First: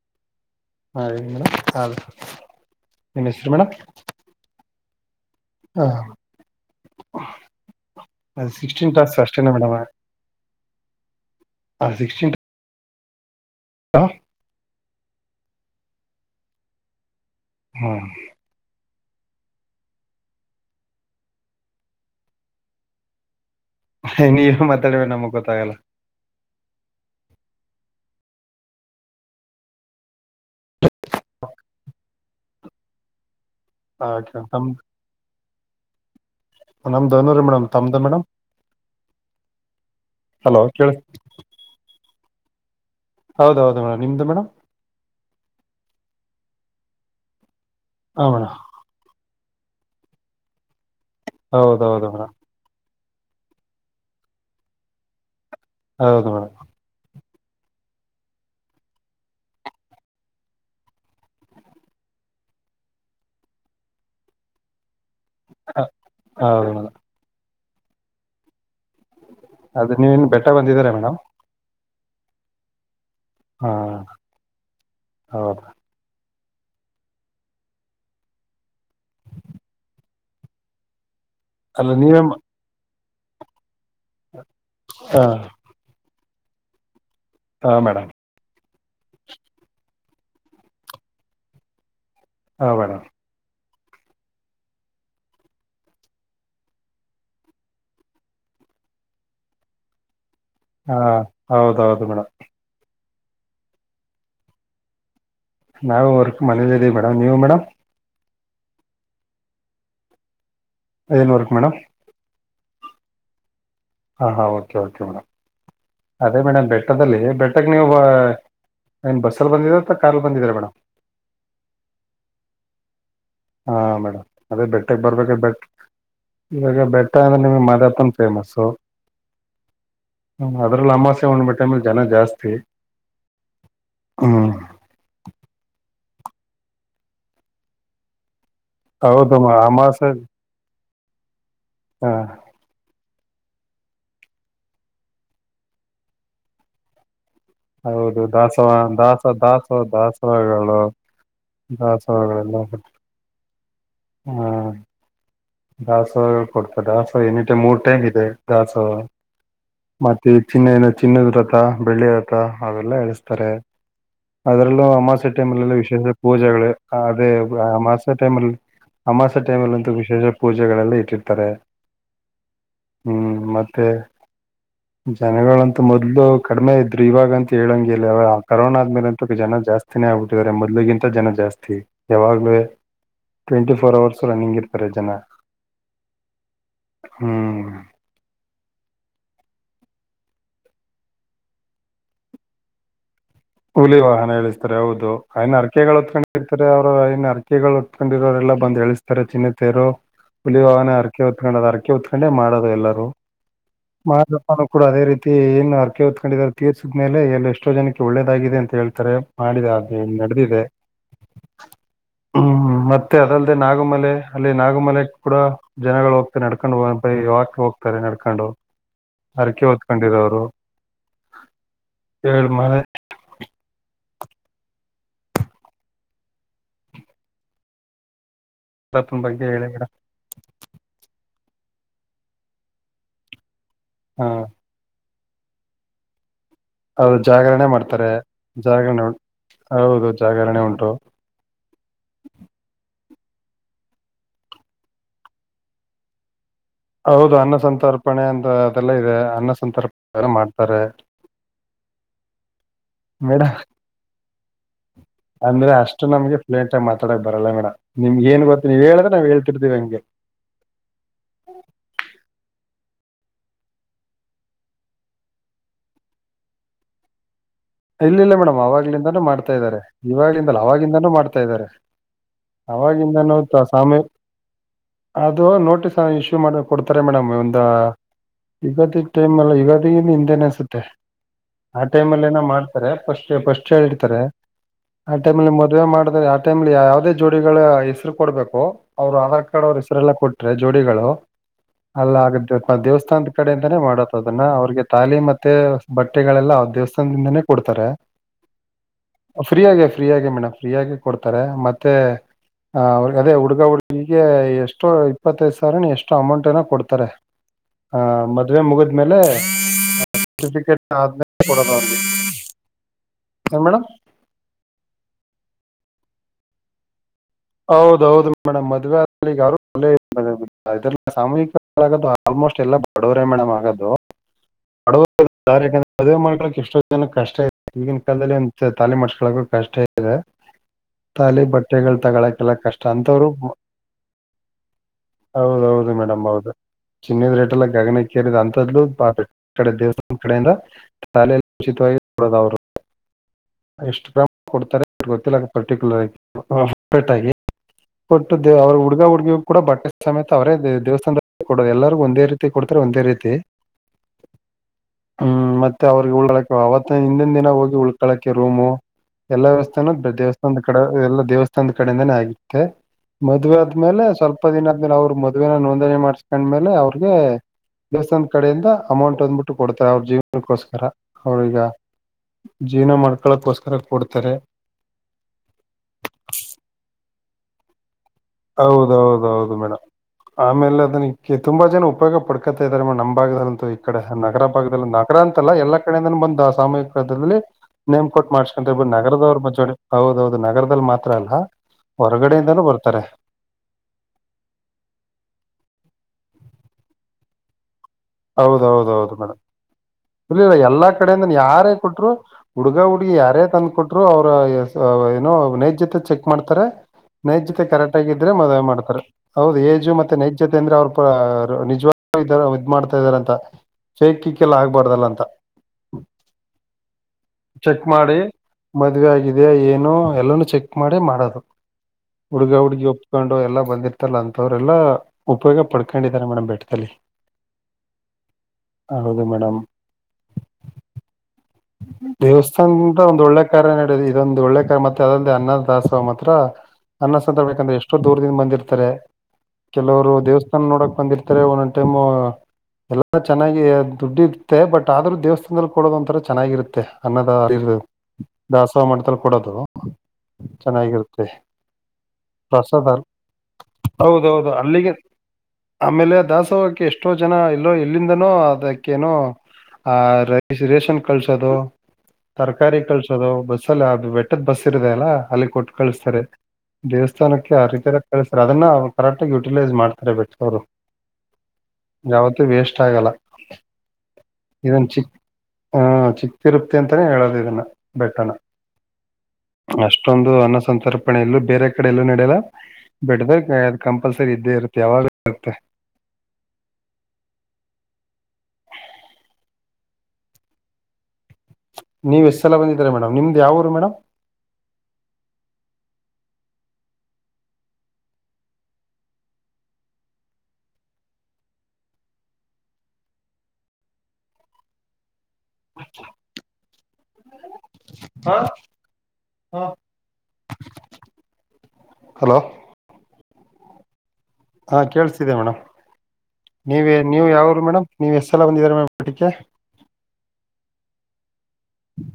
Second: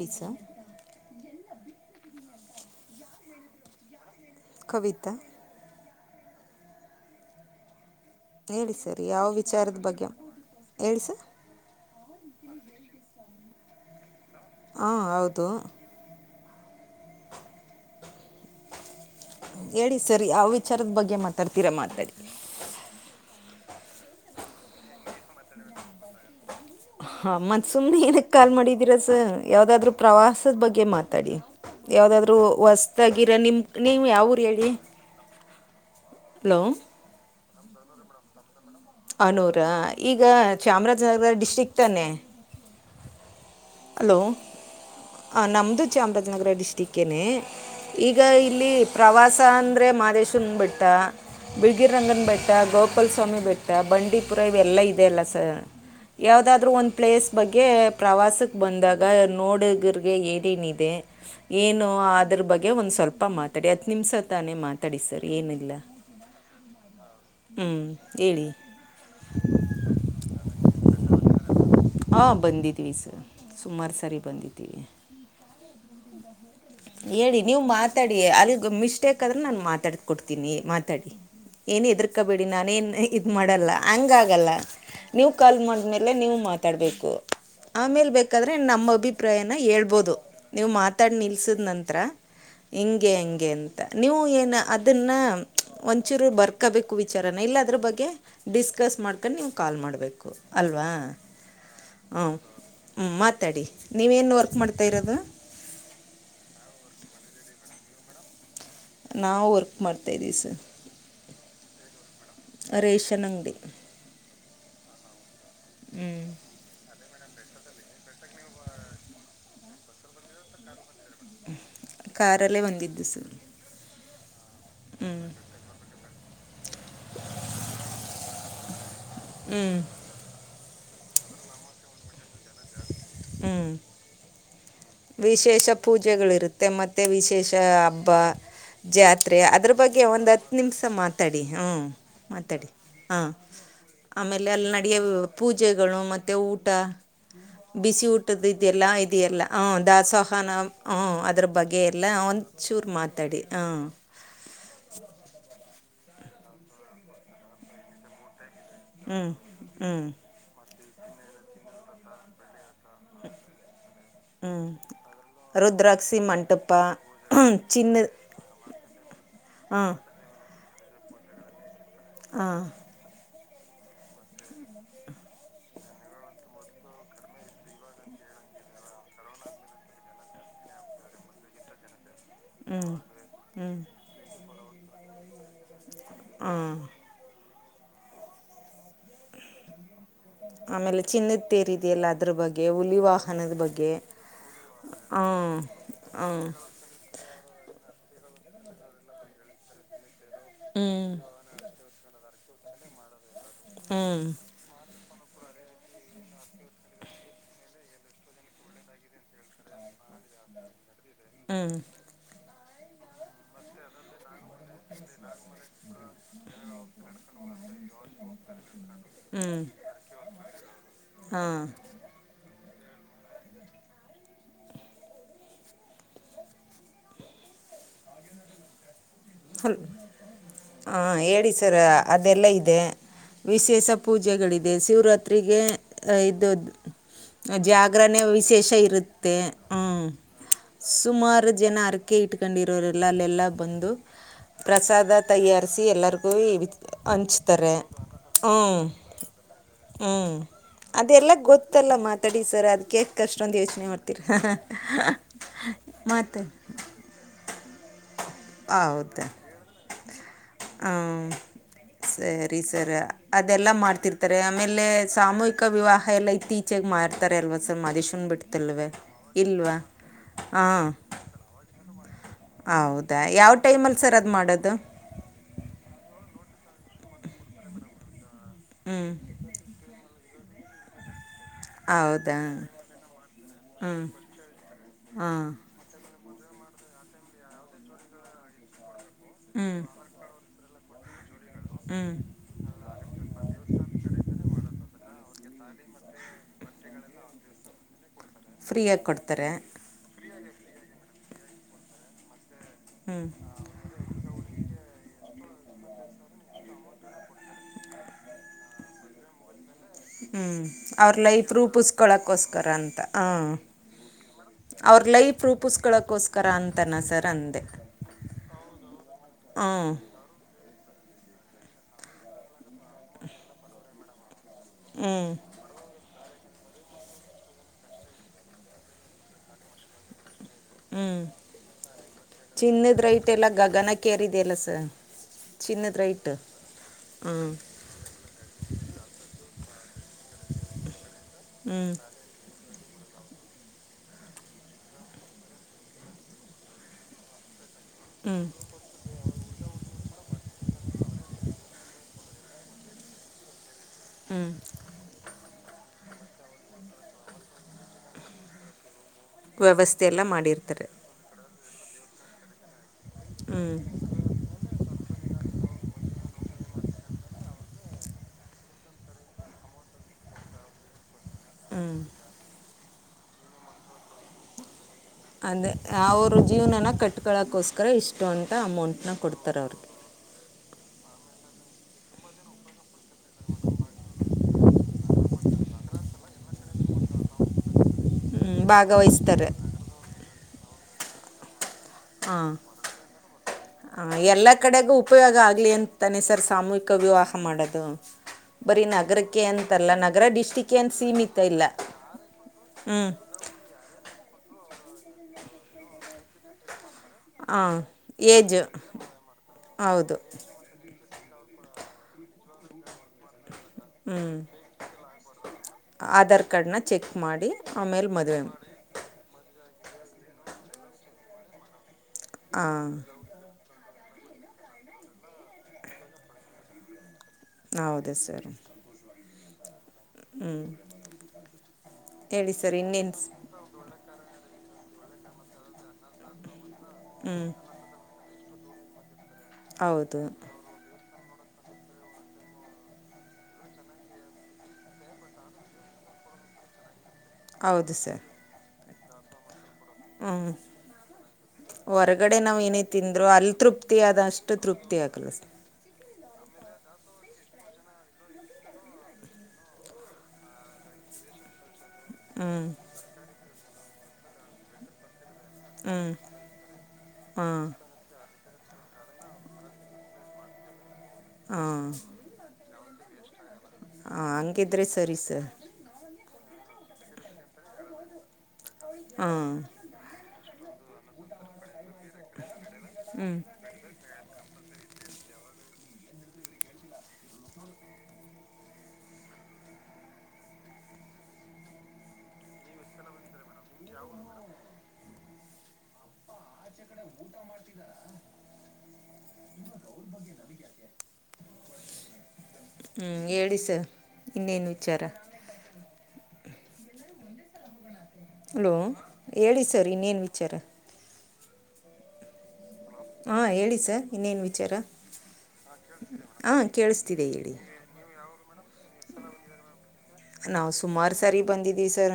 ಳಿಸ [inaudible] ಹೌದು ನಿಮ್ಮ ಹೆಷ್ಟರಿ ಮೇಡಮ್ ಕವಿತ ಹಾ ಹೇಳಿ ಸರ್ ಅನ್ಸ್ ಯಾವ ಅಷ್ಟೇನಾ ಮೇಡಮ ವಿಚಾರದ ಬಗ್ಗೆ ಹೇಳಿ ಸರ್ ಹ ಹಾ ಹೌದು ಹಾ ಹೇಳಿ ಸರಿ ಯಾವ ವಿಚಾರದ ಬಗ್ಗೆ ಮಾತಾಡ್ತೀರಾ ಮಾತಾಡಿ ನೀವು ಮಾತಾಡಬೇಕ ನಮಗ್ ಗೊತ್ತಾಗಲ್ಲ ಹಾಂ ಮ ಸುಮ್ನೆ ಇದಕ್ಕೆ ಕಾಲ್ ಮಾಡಿದ್ದೀರ ಸ ಯಾವ್ದಾದ್ರು ಪ್ರವಾಸದ ಬಗ್ಗೆ ಮಾತಾಡಿ ಯಾವವುದಾದ್ರಹೊಸ್ದಾಗಿರ ನಿಮ ನೀವು ಓಕೆ ಯಾವರು ಹೇಳಿ ನಮ್ ಹಲೋ ನಮ್ದು ಹನೂರು ಮೇಡಮ್ ತಮ್ದ ಮೇಡಮ್ ಹನೂರಈಗ ಹಲೋ ಕೇಳಿ ಚಾಮರಾಜನಗರ ಡಿಸ್ಟ್ರಿಕ್ ತಾನೆ ಹೌದ ಹೌದು ಮೇಡಮ್ ನಿಮ್ದು ಮೇಡಮ್ ಹ ನಮ್ದು ಚಾಮರಾಜನಗರ ಡಿಸ್ಟಿಕ್ನೆ ಈಗ ಹಾ ಮೇಡಮ್ ಇಲ್ಲಿ ಪ್ರವಾಸ ಸ ಅಂದ್ರರೆ ಮಾದೇಶ್ವನ ಬೆಟ್ಟ ಹೌದು ಬಿಳ್ಗಿರ ಹೌದು ರಂಗನ್ ಮೇಡಮ್ ಬೆಟ್ಟ ಗೋಪ್ ಪ್ಪಲ್ ಸ್ವಾಮಿ ಬಿಟ್ಟ ಬಂಡೀಪುರ ಇವೆಲ್ಲ ಇದೆ ಅಲ್ಲ ಸರ್ ಹೌದು ಮೇಡಮ್ ಯಾವವುದಾದ್ರು ಒಂದು ಪ್ಲೇಸ್ ಬಗ್ಗೆ ಪ್ರವಾಸಕ್ಕೆ ಬಂದಾಗ ನೋಡುಗ್ರರಿಗೆ ಏನೇನಿದೆ ಏನು ಅದ್ರ ಬಗ್ಗೆ ಒಂದ್ ಸ್ವಲ್ಪ ಮಾತಾಡಿ ಹತ್ ನಿಮಿಷ ತಾನೇ ಮಾತಾಡಿ ಸರ್ ಹ ಹೌ ಹ್ಮ್ ಹೇಳಿ ಅದ ನೀವನ್ ಬೆಟ್ಟ ಬಂದಿದ್ದೀರಾ ಮೇಡಮ್ ಹಾಂ ಬಂದಿದ್ದೀವಿ ಸರ್ ಹಾ ಸುಮಾರು ಸಾರಿ ಬಂದಿದ್ದೀವಿ ಹೌದು ಹೇಳಿ ನೀವು ಮಾತಾಡಿ ಅಲ್ಲಿಗ್ ಮಿಸ್ಟೇಕ್ ಅ ಆದ್ರೆ ನಾನು ಮಾತಾಡ್ ಕೊಡ್ತೀನಿ ಮಾತಾಡಿ ಏನ್ ಅಲ್ಲ ನೀವೇ ಮ- ಎದರ್ಕಬೇಡಿ ನಾನೇನ್ ಇದ್ ಮಾಡಲ್ಲ ಹಂಗ ಆಗಲ್ಲ ಹಾ ನೀವು ಕಾಲ್ ಮಾಡ್ಮೇಲೆ ನೀವು ಮಾತಾಡ್ಬೇಕು ಹಾ ಮೇಡಮ್ ಆಮೇಲೆ ಬೇಕ್ರೆ ಅನಮ್ಮ ಅಭಿಪ್ರಾಯನ ಹೇಳ್ಬೋದು ನೀವು ಮಾತಾಡ್ ನಿಲ್ಸಿದ್ ನಂತತ್ರ ಹಾ ಮೇಡಮ್ ಹಿಂಗೆ ಹಂಗೆ ಅಂತ ನೀವು ಏನ ಅದನ್ನ ಒಂಚೂರು ಬರ್ಕೋಬೇಕು ವಿಚಾರನ ಇಲ್ಲ ಅದ್ರ ಬಗ್ಗೆ ಡಿಸ್ಕಸ್ ಮಾಡ್ಕಂಡು ನೀವು ಕಾಲ್ ಮಾಡಬೇಕು ಅಲ್ವಾ ಹೌದೌದು ಮೇಡಮ ಹ್ಮ ಮಾತಾಡಿ ನೀವೇನು ವರ್ಕ್ ಮಾಡ್ತಾ ಇರೋದು ನಾವು ವರ್ಕ್ ಮನಲ್ಲಿದ್ದೀವಿ ಮೇಡಮ್ ನೀವು ಮೇಡಮ್ ನಾ ವರ್ಕ್ ಮಾಡ್ತಾ ಇದ್ದೀ ಸ ನವರೆಕ ಮೇಡಮ್ ರೇಷನ್ ಅಂಗಡಿ ಹಾ ಹಾ ಓಕೆ ಓಕೆ ಮೇಡ್ ಹ್ಞೂ ಅದೇ ಮೇಡಮ ಬೆ ಬೆಟ್ಟದಲ್ಲಿ ಬೆಟ್ಟಕ್ಕೆ ನೀವು ನಿ ಬಸ್ಸಲ್ಲಿ ಬಂದೀರ ಅಥವಾ ಕಾರಾರ್ಲ್ಲಿ ಬಂದೀರಾ ಮೇಡಮ್ ಕಾರಲ್ಲೇ ಒಂದಿದ್ದು ಸರ್ ಹಾ ಮೇಡಮ್ ಅದೇ ಬೆಟ್ಟಕ್ಕೆ ಹ್ಞೂ ಬರ್ಬೇಕಾದ ಬೆಟ್ಟ ಇವಾಗ ಬೆಟ್ಟ ಅಂದ್ರೆ ನಿಮ ಮದಪ್ಪನ್ ಫೇಮಸ್ ಹ್ಞೂ ಅಮಾಸೆ ಹುಣ್ಣಿಮೆ ಟೈಮಲ್ಲಿ ಜನ ಜಾಸ್ತಿ ಹ್ಞೂ ವಿಶೇಷ ಪೂಜೆಗಳಿರುತ್ತೆ ಮತ್ತೆ ವಿಶೇಷ ಹಬ್ಬ ಹೌದು ಜಾತ್ರೆ ಮ- ಅದ್ರ ಬಗ್ಗೆ ಅಮಾವಾಸ್ಯೆ ಒಂದು ಹತ್ ನಿಮಿಷ ಮಾತಾಡಿ ಹ್ಮ ಹಾ ಮಾತಾಡಿ ಹಾ ಆಮೇಲೆ ಅಲ್ಲಿ ನಡಿಯ ಪೂಜೆಗಳು ಮತ್ತೆ ಊಟ ಬಿಸಿ ಹೌದು ಊಟದ ದಾಸವಾಳ ಇದದೆಲ್ಲಾ ಇದದೆ ದಾಸ ಎಲ್ಲ ಹ್ಞ ದಾಸವಾಳ ದಾಸೋಹಾನ ದಾಸವಾಳಗಳು ಹ್ಞೂ ಅದರ ಬಗ್ಗೆ ಎಲ್ಲ ಒಂಚೂರು ಮಾತಾಡಿ ಹಾಂ ಹ್ಮ ದಾಸ ಕೊಡ್ತ ದಾಸೋ ನಟ ಮೂರುಟೖಮ್ ಇದೆ ದಾಸ ಹ್ಞೂ ಹ್ಞೂ ಮತ್ತೆ ಚಿನ್ನ ಚಿನ್ನದ ರ್ರತ ಬೆಳ್ಳಿ ರ್ರಥ ಅವೆಲ್ಲಾ ಎಳಸ್ತಾರೆ ಹ್ಞೂ ಅದರಲ್ಲೂ ಅಮಾಸೆ ಟೈಮಲ್ಲಲ್ಲ ವಿಶೇಷ ರುದ್ರಾಕ್ಷಿ ಪೂಜೆಗಳು ಮಂಟಪ ಅದೇ ಹಮಾಸ ಚಿನ್ನದ ಟೈಮಲ್ಲಿ ಅಮಾಸ ಹಾಂ ಟೈಮಲ್ಲಿಂತೂ ವಿಶೇಷ ಪೂಜೆಗಳೆಲ್ಲ ಇಟ್ಟಿರ್ತಾರೆ ಹ ಹ್ಮ್ ಮತ್ತೆ ಜನಗಳಂತ ಮೊದ್ಲು ಕಡಿಮೆ ಇದ್ರು ಇವಾಗಂತ ಹೇಳಂಗೆ ಇಲ್ಲ ಅವ ಕರೋನಾದ್ಮೇಲೆ ಅಂತ ಜನ ಜಾಸ್ತಿನೇ ಆಗ್ಬಿಟ್ಟಿದಿದ್ದಾರೆ ಮೊದಲುಗಿಂತ ಜನ ಜಾಸ್ತಿ ಯಾವಾಗಲೇ ಹ್ಞೂ ಹ್ಞೂ ಟ್ವೆಂಟಿ ಫೋರ್ ಅವರ್ಸ್ ರನ್ನಿಂಗ್ ಇರ್ತಾರೆ ಜನ ಹಾಂ ಹ್ಮ್ ಆಮೇಲೆ ಚಿನ್ನದ ತೇರಿದೆಯಲ್ಲ ಅದ್ರ ಬಗ್ಗೆ ಹುಲಿವಾ ಹುಲಿ ವಾಹನ ಹೇಳಿಸ್ತಾರೆ ಹೌದು ಅನ್ ಹಾಂ ಅರಕೆಗಳು ಹೊತ್ಕೊಂಡ್ ಹಾಂ ಇರ್ತಾರೆ ಅವರುನ್ ಅರಕೆಗಳು ಉತ್ಕೊಂಡಿರೋರೆಲ್ಲ ಬಂದ ಎಳಿಸಸ್ತಾರೆ ಚಿನ್ನ ತರು ಹುಲಿ ಹ್ಞೂ ಹವೇ ಅರಕೆ ಹೊತ್ಕೊಂಡು ಅ ಅರಕೆ ಕಂಡೆ ಮಾಡದು ಎಲ್ಲರೂ ಹ್ಞೂ ಮಾಡಪ್ಪ ಕೂಡ ಅದೇ ರೀತಿ ಏನ್ ಅರ್ಕೆ ಹೊದತ್ಕೊಂಡಿದಿದ್ದಾರೆ ತೀರ್ಸಿದ್ಮೇಲೆ ಎಲ್ಲ ಎಷ್ಟೋ ಜನಕ್ಕೆ ಒಳ್ಳೇ ಗಾಗಿದೆ ಅಂತ ಹೇಳ್ತಾರೆ ಮಾಡಿದ ಅ ನಡೆದಿದೆ ಹ್ಮ್ ಹ್ಮ್ ಮತ್ತೆ ಅದಲ್ಲದೆೇ ನಾಗಮಲೆ ಅಲ್ಲಿ ನಾಗಮಲೆ ಕೂಡ ಜನಗಳು ಹೋಗ್ತವೆ ನಡ್ಕೊಂಡ್ ಹೋಗ ಪೈ ವಾಕ್ ಹೋಗ್ತಾರೆ ನಡ್ಕೊಂಡು ಹ್ಞೂ ಅರಕೆ ಹೊಓದ್ಕೊಂಡಿರ ಅವರು ಹಾಂ ಕಳ್ ಮಳೆ ಪ್ರತಾಪನ ಬಗ್ಗೆ ಹೇಳಿ ಹಲ ಮೇಡಮ್ ಹಾ ಅದೆಲ್ಲ ಇದೆ ವಿಶೇಷ ಹಾ ಪೂಜೆಗಳಿದೆ ಶಿವರಾತ್ಗೆ ಅವ್ರು ಮಾಡ್ತಾರೆ ಜಾಗರಣೆ ವಿಶೇಷ ಜಾಗರಣೆ ಉಂಟು ಇರುತ್ತೆ ಹ್ಮ್ ಹೌದು ಜಾಗರಣೆ ಉಂಟು ಸುಮಾರು ಜನ ಅರಕೆ ಇಟ್ಕೊಂಡಿರೋರು ಇಲ್ಲಲ್ಲೆಲ್ಲ ಬಂದು ಪ್ರಸಾದ ತಯಾರಿಸಿ ಎಲ್ಲರಿಗೂ ಹೌದು ಅನ್ನ ಹಂಚ್ತಾರೆ ಸಂತರ್ಪಣೆ ಅಂತ ಹ್ಮ್ ಅದೆಲ್ಲ ಇದೆ ಅನ್ನ ಸಂತರ್ಪಣೆ ಹ್ಮ್ ಮಾಡ್ತಾರೆ ಅದೆಲ್ಲ ಗೊತ್ತು ಇತ್ತಲ್ಲ ಮಾತಾಡಿ ಸರ್ ಅದ್ಕ ಮೇಡಮ್ ಕಷ್ಟೊಂದ್ ಯೋಚನೆ ಮಾಡ್ತೀರ ಅಂದ್ರೆ ಅಷ್ಟ ನಮಗೆ ಮಾತಾಡಿ ಫ್ಲೈಂಟ್ ಹಾಗಿ ಮಾತಾಡಕ್ ಬರಲ್ಲ ಮೇಡಮ ನಿಮ್ ಏನ್ ಗೊತ್ತ ಹೇಳಳದ ನಾವು ಹೌದಾ ಹಳ್ತರ್್ದೀವಿ ಅಂಗ ಹಾಂ ಸರಿ ಸರ್ ಅದೆಲ್ಲಾ ಮಾಡ್ತಿರ್ತಾರೆ ಆಮೇಲೆ ಸಾಮೂಹಿಕ ವಿವಾಹ ಎಲ್ಲ ಇತ್ತೀಚೆಗೆ ಮಾಡ ಆಯತ ಆ [inaudible] ಎವತ್ತು ಇಲ್ಲ ಇಲ್ಲ ಮೇಡಮ್ ಅವಾಗ್ಲಿಂದಾನೂ ಮಾಡ್ತಾ ಇದ್ದಾರೆ ಇವಾಗ್ಲಿಂದಲ್ಲ ಹಾಂ ಅವವಾಗಿಂದಾನೂ ಮಾಡ್ತಾ ಇದ್ದಾರೆ ಅವಾಗಿಂದ ಹೌದಾ ಯಾವ ನೋತ ಸಾಮಿ ಟೈಮಲ್ಲಿ ಸರ್ ಅದು ಮಾಡೋದು ಅದು ನೋಟಿಸ್ ಇಶ ಮಾಡ ಕೊಡ್ತಾರೆ ಮೇಡಮ್ ಒಂದು ಹ್ಞೂ ಯಗಾದಿ ಟೈಮ್ ಯುಗಾದಿ ಹಿಂದೆ ಅನಸುತ್ತೆ ಆ ಟೈಮ್ಲ್ಲಿ ಹೌದಾ ಏನೋ ಮಾಡ್ತಾರೆ ಫಸ್ಟ್ ಫಸ್ಟ್ ಹ್ಞೂ ಹೇರ್ತಾರೆ ಆ ಹಾಂ ಟೈಮಲ್ಲಿ ಮದ್ವೆ ಮಾಡ ಯ ಟೈಮ್ಲ್ಲಿ ಯಾವದೇ ಜೋಡಿಗಳ ಹೆಸರು ಕೊಡ್ಬೇಕು ಅವ್ರರು ಆಧಾರ್ ಕಾರ್ಡ್ ಹ್ಞೂ ಅವ್ರ ಹೆಸರೆಲ್ಲ ಕೊಟ್ಟ ಟ್ರೆ ಜೋಡಿಗಳು ಹ್ಞೂ ಅಲ್ಲ ಹಾಗ ದೇವಸ್ಥಾನದ ಕಡೆಯಿಂದಾನೇ ಮಾಡತ್ ಅದನ್ನ ಅವ್ರಿಗೆ ತಾಲಿ ಮತ್ತೆ ಬಟ್ಟೆಗಳೆಲ್ಲ ಅವ ದೇವಸ್ ಕೊಡ್ತಾರೆ ಫ್ರೀಯಾಗಿ ಕೊಡ್ತಾರೆ ಫ್ರೀ ಆಗೆ ಫ್ರೀ ಆಗೆ ಮೇಡಮ್ ಫ್ರೀಯಾಗಿ ಕೊಡ್ತಾರೆ ಮತ್ತೆ ಅವ್ರಿಗೆ ಹ್ಞೂ ಅದೇ ಹುಡುಗ ಹುಡುಗಿಗೆ ಎಷ್ಟೋ ಇಪ್ಪತ್ತೈದು ಸಾವಿರ ಎಷ್ಟು ಅಮೌಂಟ್ ಏನ ಕೊಡ್ತಾರೆ ಆ ಮದ್ವೆ ಮುಗದ್ಮೇಲೆ ಹ್ಮ್ ಅವ್ರ ಲೈಫ ರೂಪ ಕೊಡೋದು ಅವ್ರಿಗೆ ಉಸ್ಕೊಳಕೋಸ್ಕರ ಹ ಏನ್ ಮೇಡಮ್ ಅವ್ರ ಲೈಫ ರೂಪಸ್ಕಕೋಸ್ಕರ ಅಂತಾನ ಸರ್ ಅಂದೆ ಹೌದೌದು ಮೇಡಮ್ ಮದವೆ ರು ಹ್ಞೂ ಇದ್ರಲ್ಲ ಸಾಮೂಹಿಕಗದು ಆಲ್ಮೋಸ್ಟ್ ಎಲ್ಲ ಬಡವರೇ ಮೇಡಮ್ ಆಗೋದು ಡ ಹ್ಞೂ ಯಾಕಂದೆ ಪದ ಮಾಡ ಳಕ್ ಎಷ್ಟೋ ಜನ ಕಷ್ಟ ಇದೆ ಈಗಿನ ಕಾಲದಲ್ಲಿ ತಾಲಿ ಮಾಡಸ್ಕಳಕಕ್ ಕಷ್ಟ ಇದೆ ಹ್ಞೂ ತಾಲಿ ಬಟ್ಟೆಗಳು ತಗೊಳಕಲ್ಲ ಕಷ್ಟ ಚಿನ್ನದ ಅಂಥವ್ರು ರೈಟ್ ಎಲ್ಲ ಗಗನಕ್ಕೇರಿದೆಯಲ್ಲ ಸರ್ ಹೌದೌದು ಚಿನ್ನದ ಮೇಡಮ್ ರೈಟ್ ಹೌದು ಹ್ಞೂ ಚಿನ್ನದ್ ರೇಟ್ ಎಲ್ಲ ಗಗನ ಕೇರಿದ ಅಂತದ್ದು ಪಾರ್ಫೆಕ್ ಕಡೆ ದೇವಸ್ಥಾನ ಕಡೆಯಿಂದ ಶಾಲೆಯಲ್ಲಿ ಹ್ಞೂ ಉಚಿತವಾಗಿ ನೋಡರು ಎಷ್ಟು ಪ್ರಮಾಣ ಕೊಡ್ತಾರೆ ಗೊತ್ತಿಲ್ಲ ಪರ್ಟಿಕ್ಯುಲರ್ ಆಗಿ ಆಗ ಕೊಟ್ಟು ಹ್ಞೂ ದೇ್ ಅವ್ರ ಹುಡುಗ ಹುಡ್ಗಿ ಕೂಡ ಬಟ್ಟೆ ಸಮೇತ ಅವರೇ ದೇವಸ್ಥಾನದಲ್ಲಿ ಕೊಡ ಎಲ್ಲರಿಗೂ ಒಂದೇ ರೀತಿ ಕೊಡ್ತಾರೆ ಒಂದೇ ರೀತಿ ಹ್ಮ್ ಹ್ಮ್ ಮತ್ತೆ ಅವ್ರಿಗೆ ಉಳಾಕ ಅವತ್ತ ಹಿಂದಿನ ದಿನ ಹೋಗಿ ಉಳ್ಕಳಕೆ ರೂಮು ಎಲ್ಲಾ ವ್ಯವಸ್ಥಾನೂ ವ್ಯವಸ್ಥೆ ಎಲ್ಲ ದೇವಸ್ಥಾನದ ಕಡೆ ಮಾಡಿರ್ತಾರೆ ಎಲ್ಲಾ ದೇವಸ್ಥಾನದ ಕಡೆಯಿಂದಾನೇ ಆಗಿತ್ತೆ ಮದ್ ಹ್ಞೂ ಆದ್ಮೇಲೆ ಸ್ವಲ್ಪ ದಿನ ಆದ್ಮೇಲೆ ಅವರು ಮದ್ವೆನ ನೋಂದಣಿ ಮಾಡ್ಸ್ಕೊಂಡ್ಮೇಲೆ ಅವ್ರಿಗೆ ದೇವಸ್ಥಾಾನ ಕಡೆಯಿಂದ ಅಮೌಂಟ್ ಅಂದ್ಬಿಟ್ಟು ಕೊಡ್ತಾರೆ ಅವ್ರ ಜೀವನಕ್ಕೋಸ್ಕರ ಅವ್ರಗ ಹ್ಞೂ ಜೀವನ ಮಾಡ್ಕಳಕೋಸ್ಕರ ಕೊಡ್ತಾರೆ ಅಂದೆ ಅವ್ರ ಜೀವನನ ಕಟ್ಕೊಳಕೋಸ್ಕರ ಇಷ್ಟ ಹೌದೌದೌದು ಮೇಡಮ ಆಮೇಲೆ ಅದನ ಈ ತುಂಬಾ ಜನ ಉಪಯೋಗ ಪಡ್ಕತಾ ಇದಾರೆ ನಮ್ಮದಾಗ ಅಂತೂ ಈ ಕಡೆ ನಗರ ಭಾಗದಲ್ಲ ನಗರ ಅಂತಲ್ಲ ಎಲ್ಲ ಕಡೆಯಿಂದ ಬಂದ ಸಾಮೂಹಿಕ ಪದದಲ್ಲಿ ನೇಮ್ ಕೊಟ್ ಹ್ಞೂ ಮಾಡಸ್ಕೊಂಡ್ರ ಇ ನಗರದವ್ರ ಭಾಗವಹಿಸ್ತಾರೆ ಮ್ಡೆ ಹೌದೌದು ನಗರದಲ್ಲಿ ಮಾತ್ರ ಅಲ್ಲ ಹೊರಗಡೆಯಿಂದನೂ ಬರ್ತಾರೆ ಹ ಎಲ್ಲ ಕಡೆಗೂ ಉಪಯೋಗ ಆಗಲಿ ಅಂತಾನೆ ಸರ್ ಸಾಮೂಹಿಕ ವಿವಾಹ ಮಾಡೋದು ಬರೀ ಹೌದೌದ ಹೌದು ಮೇಡಮ್ ನಗರಕ್ಕೆ ಅಂತಲ್ಲ ನಗರ ಇಲ್ಲ ಡಿಸ್ಟಿಕ್ಗೆ ಎಲ್ಲಾ ಅಂತ ಕಡೆಯಿಂದ ಸೀಮಿತ ಇಲ್ಲ ಯಾರೇ ಕೊಟ್ಟರು ಹುಡುಗಾ ಹ್ಞೂ ಹುಡುಗ ಯಾರೇ ತಂದ್ ಕೊಟ್ರು ಅವ್ರ ಏನೋ ನೈಜ ಜೊತೆ ಚೆಕ್ ಮಾಡ್ತಾರೆ ನೈಜತೆ ಹಾಂ ಕರೆಕ್ಟ್ ಆಗಿದ್ರೆ ಏಜ್ ಮದ್ೆ ಮಾಡ್ತಾರೆ ಹೌದು ಏಜು ಮತ್ತೆ ಹೌದು ನೈಜತೆ ಅಂದ್ರೆ ಅವ್ರರು ನಿಜವ ಇದ ಇದ್ ಮಾಡ್ತಾ ಇದಾರ ಅಂತ ಹ್ಞೂ ಚೈಕಿಕ್ಕೆಲ್ಲ ಆಗ್ಬಾರ್ದಲ್ಲ ಅಂತ ಆಧಾರ್ ಕಾರ್ಡನ್ನ ಚೆಕ್ ಮಾಡಿ ಆಮೇಲೆ ಮದುವೆ ಇದೇ ಏನು ಎಲ್ಲಾನ ಚೆಕ್ ಮಾಡಿ ಮಾಡೋದು ಹುಡುಗಿ ಹುಡುಗಿ ಹಾಂ ಒಪ್ಕೊಂಡು ಎಲ್ಲ ಬಂದಿ ಇತಲ್ಲ ಅಂತವ್ರೆಲ್ಲಾ ಉಪಯೋಗ ಪಡ್ಕೊಂಡಿದ್ದಾರೆ ಮೇಡಮ್ ಬೆಟ್ಟದಲ್ಲಿ ಹೌದ ಸರ್ ಗಮಡಮ ಹ್ಮ್ ದೇವಸ್ಥಾನದಿಂದ ಒಂದ್ ಒಳ್ಳೆ ಕಾರ ನಡದು ಇದೊಂದು ಒಳ್ಳೆ ಕಾರಾರ್ ಮತ್ತೆ ಅದ ಅನ್ನ ದಸ್ ಮಾತ್ರ ಅನ್ನ ಹ್ಞೂ ಸಂತ ಬೇಕಂದ್ರೆ ಎಷ್ಟೋ ದೂರದಿಂದ ಬಂದಿರ್ತಾರೆ ಕೆಲವರು ಹೌದು ದೇವಸ್ಥಾನ ನೋಡಕ್ ಬಂದಿರ್ತಾರೆ ಒಂದ್ ಟೈಮ್ ಎಲ್ಲ ಚೆನ್ನಾಗಿ ದುಡ್ಡಿತ್ತೆ ಬಟ್ ಆದ್ರೂ ದೇವಸ್ಥಾನದಲ್ಲಿ ಕೊಡೋದ ಒಂಂತರ ಚೆನ್ನಾಗಿರುತ್ತೆ ಅನ್ನದರ್ ಹೌದು ಸರ್ ದಾಸವ ಮಾಡತಲ್ ಕೊಡೋದು ಹ್ಞೂ ಚೆನ್ನಾಗಿರುತ್ತೆ ಹೊರಗಡೆ ನಾವವು ಏನೇ ಪ್ರಸಾದ ತಿಂದ್ರು ಅಲ್ಲಿ ತೃಪ್ತಿ ಆದ ಆದ ಹೌದೌದು ಅಷ್ಟು ಅಲ್ಲಿಗೆ ತೃಪ್ತಿ ಆಗ್ಲ್ಲ ಆಮೇಲೆ ದಾಸೋಹಕ್ಕೆ ಎಷ್ಟೋ ಜನ ಎಲ್ಲೋ ಇಲ್ಲಿಂದನೋ ಅದಕ್ಕ ಏನೋ ಆ ರೇಷನ್ ಕಳಸೋದು ಹ್ಞೂ ತರಕಾರಿ ಕಳಸೋದು ಬಸ್ಲ್ಲಿ ಬೆಟ್ಟದ ಬಸ್ ಇರದೆ ಅಲ್ಲ ಅಲ್ಲಿ ಕೊಟ್ಟು ಹ್ಞೂ ಹಾಂ ಕಳಿಸತಾರೆ ದೇವಸ್ಥಾನಕ್ಕೆ ಹಾಂ ಆ ರೀತರ ಕಾರೆ ಅದನ್ನ ಕರೆಕ್ಟ್ಾಗಿ ಯುಟಿಲೈಸ್ ಮಾಡ್ತಾರೆಟ್ಟ ಅವರು ಹಾಂ ಯಾವತ್ತ ವೇಸ್ಟ್ ಇಷ್ಟ ಆಗಲ್ಲ ಹ ಹಂಗಿದ್ರೆ ಸರಿ ಸರ್ ಚಿಕ್ತಿ ತಿರುಪ್ತಿ ಅಂತಾನೇ ಹೇಳದ ಇದನ್ನ ಬೆಟ್ಟನ ಹಾ ಅನ್ನಸಂತರ್ಪಣೆಲ್ಲೂ ಬೇರೆ ಕಡೆ ಎಲ್ಲೂ ನಡೆಯಲ್ಲ ಬಿಡ ಹ್ಞೂ ಅ ಕಂಪಲ್ಸರಿ ಇದ್ದೇ ಇರುತ್ತೆ ಯಾವಾಗ ಸತ್ತೆ ನೀವ್ ಎಸ್ ಎಲ್ಲ ಬಂದಿದರ ಮೇಡಮ್ ನಿಮ್ದ್ ಯಾವರು ಮೇಡಮ್ ಕಡೆ ಊಟ ಮಾಡ್ತಿದ್ದಾರಾ ಹ್ಮ್ ಹೇಳಿಸ ಇನ್ನೇನ್ ವಿಚಾರ ಹ [inaudible] ಹಲೋ ಹೇಳಿ ಹಾ ಸರ್ ಇನ್ನೇನ್ ವಿಚಾರ ಹಲೋ ಹಾಂ ಹೇಳಿ ಸರ್ ಇನ್ನೇನು ವಿಚಾರ ಹಾ ಕೇಳಸತಿದೆ ಮೇಡಮ್ ಹಾಂ ನೀವ ನೀವು ಕೇಳಿಸ್ತಿದೆ ಹೇಳಿ ಯಾವರು ಮೇಡಮ್ ನೀವು್ ಎಷ್ಟ ಎಲ್ಲ ಬಂದ ಮೇಡ್ ಹೊಟ್ಟಿಕ ನಾವು ಸುಮಾರು ಸಾರಿ ಬಂದಿದೀವಿ ಸರ್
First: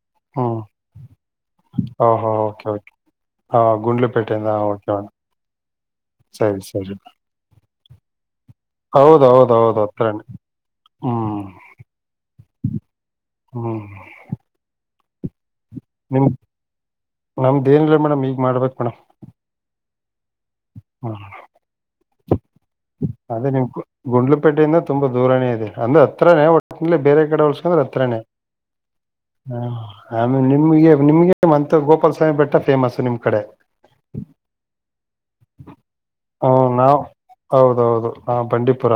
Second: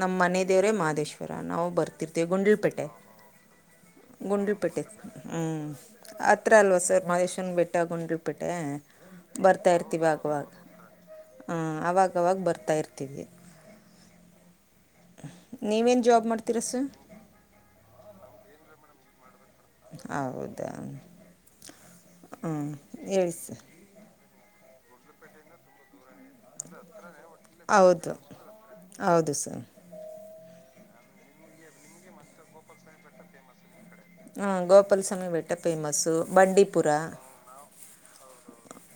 ನಮ್ಮ ಮನೆ ಹ್ಮ್ ದೇವ್ರೇ ಮಹದೇಶ್ವರ ನಾವು ಬರ್ತಿರ್ತೇವಿ ಓಹೋ ಓಕೆ ಗುಂಡ್ಲುಪೇಟೆ ಓಕೆ ಹಾ ಗುಂಡ್ಲುಪೇಟೆಯಿಂದ ಓಕೆ ಮೇಡಮ್ ಗುಂಡ್ಲುಪೇಟೆಹ್ಮ್ ಹತ್ರ ಸರಿ ಅಲ್ವಾ ಸರಿ ಸರ್ ಮಹೇಶ್ವನ ಬೆಟ್ಟ ಗುಂಡ್ಲುಪೇಟೆ ಟ ಬಿಟ್ಟೆ ಹೌದು ಹೌದು ಬರ್ತಾ ಹೌದು ಇರ್ತವಿ ಹತ್ರನೇ ಆಗವಾಗ ಹ್ಮ್ ಹ ಅವಾಗವಾಗ ಬರ್ತಾ ಇರ್ತೀವಿ ಹ್ಮ್ ಹ್ಮ ನಿಮ ನಮ್ದೇಏನಿಲ್ಲ ಮೇಡಮ್ ಈಗ ಮಾಡ್ಬೇಕು ಮೇಡಮ್ ಹೌದಾ ಹ್ಮ್ ಹ್ಞೂ ಹೇಳಿ ಅದೇ ಸರ್ ನಿಮ್ ಗುಂಡ್ಲುಪೇಟೆಯಿಂದ ತುಂಬಾ ದೂರನೆ ಇದೆ ಅಂದ ಹತ್ರೇ ಒಟ್ಟಲ್ಲಿ ಬೇರೆ ಕಡೆ ಹಳ್ಸ್ಕೊಂಡ್ರೆ ಹೌದು ಹತ್ರನೇ ಹೌದು ಸರ್ ಹ ಆಮೇಲೆ ನಿಮ್ಗೆ ನಿಮ್ಗೆ ಮಂತ ಗೋಪಾಲ ಸ್ವಾಮಿ ಬೆಟ್ಟ ಫೇಮಸ್ ನಿಮ್ ಕಡೆ ಹ ಗೋಪಾಲಸ್ವಾಮಿ ಬೆಟ್ಟೆ ಫೇಮಸ್ಸು ಹ ಬಂಡೀಪುರ ನಾವ್ ಹೌದೌದು ಹ ಬಂಡೀಪುರ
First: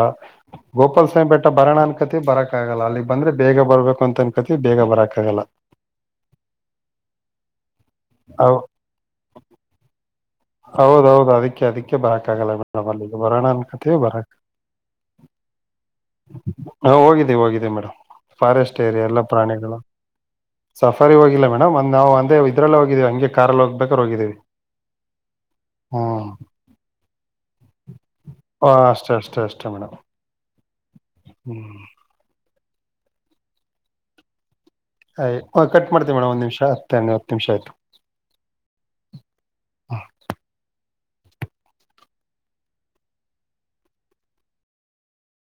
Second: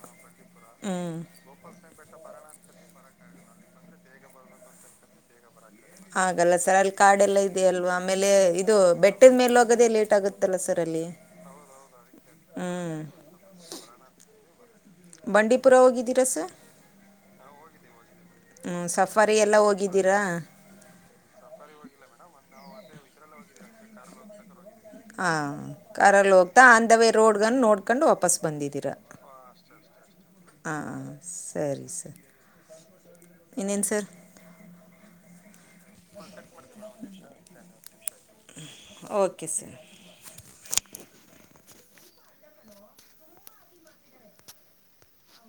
ಹ್ಞೂ ಗೋಪಾಸಾಯ್ ಬೆಟ್ಟ ಬರೋಣ ಅನ್ಕತಿವಿಬರಕ ಆಗಲ್ಲ ಅಲ್ಲಿ ಬಂದ್ರೆ ಬೇಗ ಬರ್ಬೇಕು ಅಂತ ಅನ್ಕತಿವಿ ಬೇಗ ಬರಕ್ಕ ಆಗಲ್ಲ ಹಾಗಲ್ಲ ಸರ್ ಅಲ್ಲಿ ಕಾರ್ಡೆ ಎಲ್ಲ ಇದೆಯ ಅಲ್ವಾ ಆಮೇಲೆ ಇದು ಬೆಟ್ಟದ ಮೇಲೆ ಹೋಗೋದೆೇ ಲೇಟ್ ಆಗುತ್ತೆ ಹೌದೌದುಅದಕ್ಕೆ ಅದಕ್ಕೆ ಬರಕ ಆಗಲ್ಲ ಹ್ಞೂ ಮೇಡಮ್ ಅಲ್ಲಿಗೆ ಬರೋಣ ಅನ್ ಕತ ಬರಕ್ ಬಂಡೀಪುರ ಹೋಗಿದ್ದೀರಾ ಸರ್ ಹಾ ಹೋಗಿದ್ದೆ ಹೋಗಿದ್ದ ಮೇಡಮ್ ಫಾರೆಸ್ಟ್ ಹ್ಞೂ ಏರಿಯಾ ಎಲ್ಲಾ ಸಫಾರಿ ಎಲ್ಲ ಪ್ರಾಣಿಗಳು ಹೋಗಿದ್ದೀರಾ ಸಫಾರಿ ಹೋಗಿಲ್ಲ ಮೇಡಮ್ ಒನಾವು ಇದ್ರಲ್ಲೇ ಹೋಗಿದ್ದೀವಿ ಹಂಗೆ ಕಾರಾರ್ಲ್ಲಿ ಹೋಗ್ಬೇಕ್ರ ಹೋಗಿದ್ದೀವಿ ಹಾಂ ಹ್ಮ್ ಕರಲ್ಲಿ ಹೋಗ್ತಾ ಅಧ ವೇ ರೋಡ್ಗ ನೋಡ್ಕೊಂಡು ವಾಪಸ್ ಬಂದಿದ್ದೀರಾ ಶಮಣ ಹಾಂ ಸರಿ ಸರ್ ಇನ್ನೇನು ಸರ್ ಹ ಕಟ್ ಮಾಡ್ತೀವಿ ಮೇಡಮ್ ಒಂದು ನಿಮಿಷ ಹತ್ತು ಹತ್ತು ನಿಮಿಷ ಆಯ್ತು ಓಕೆ ಸರ್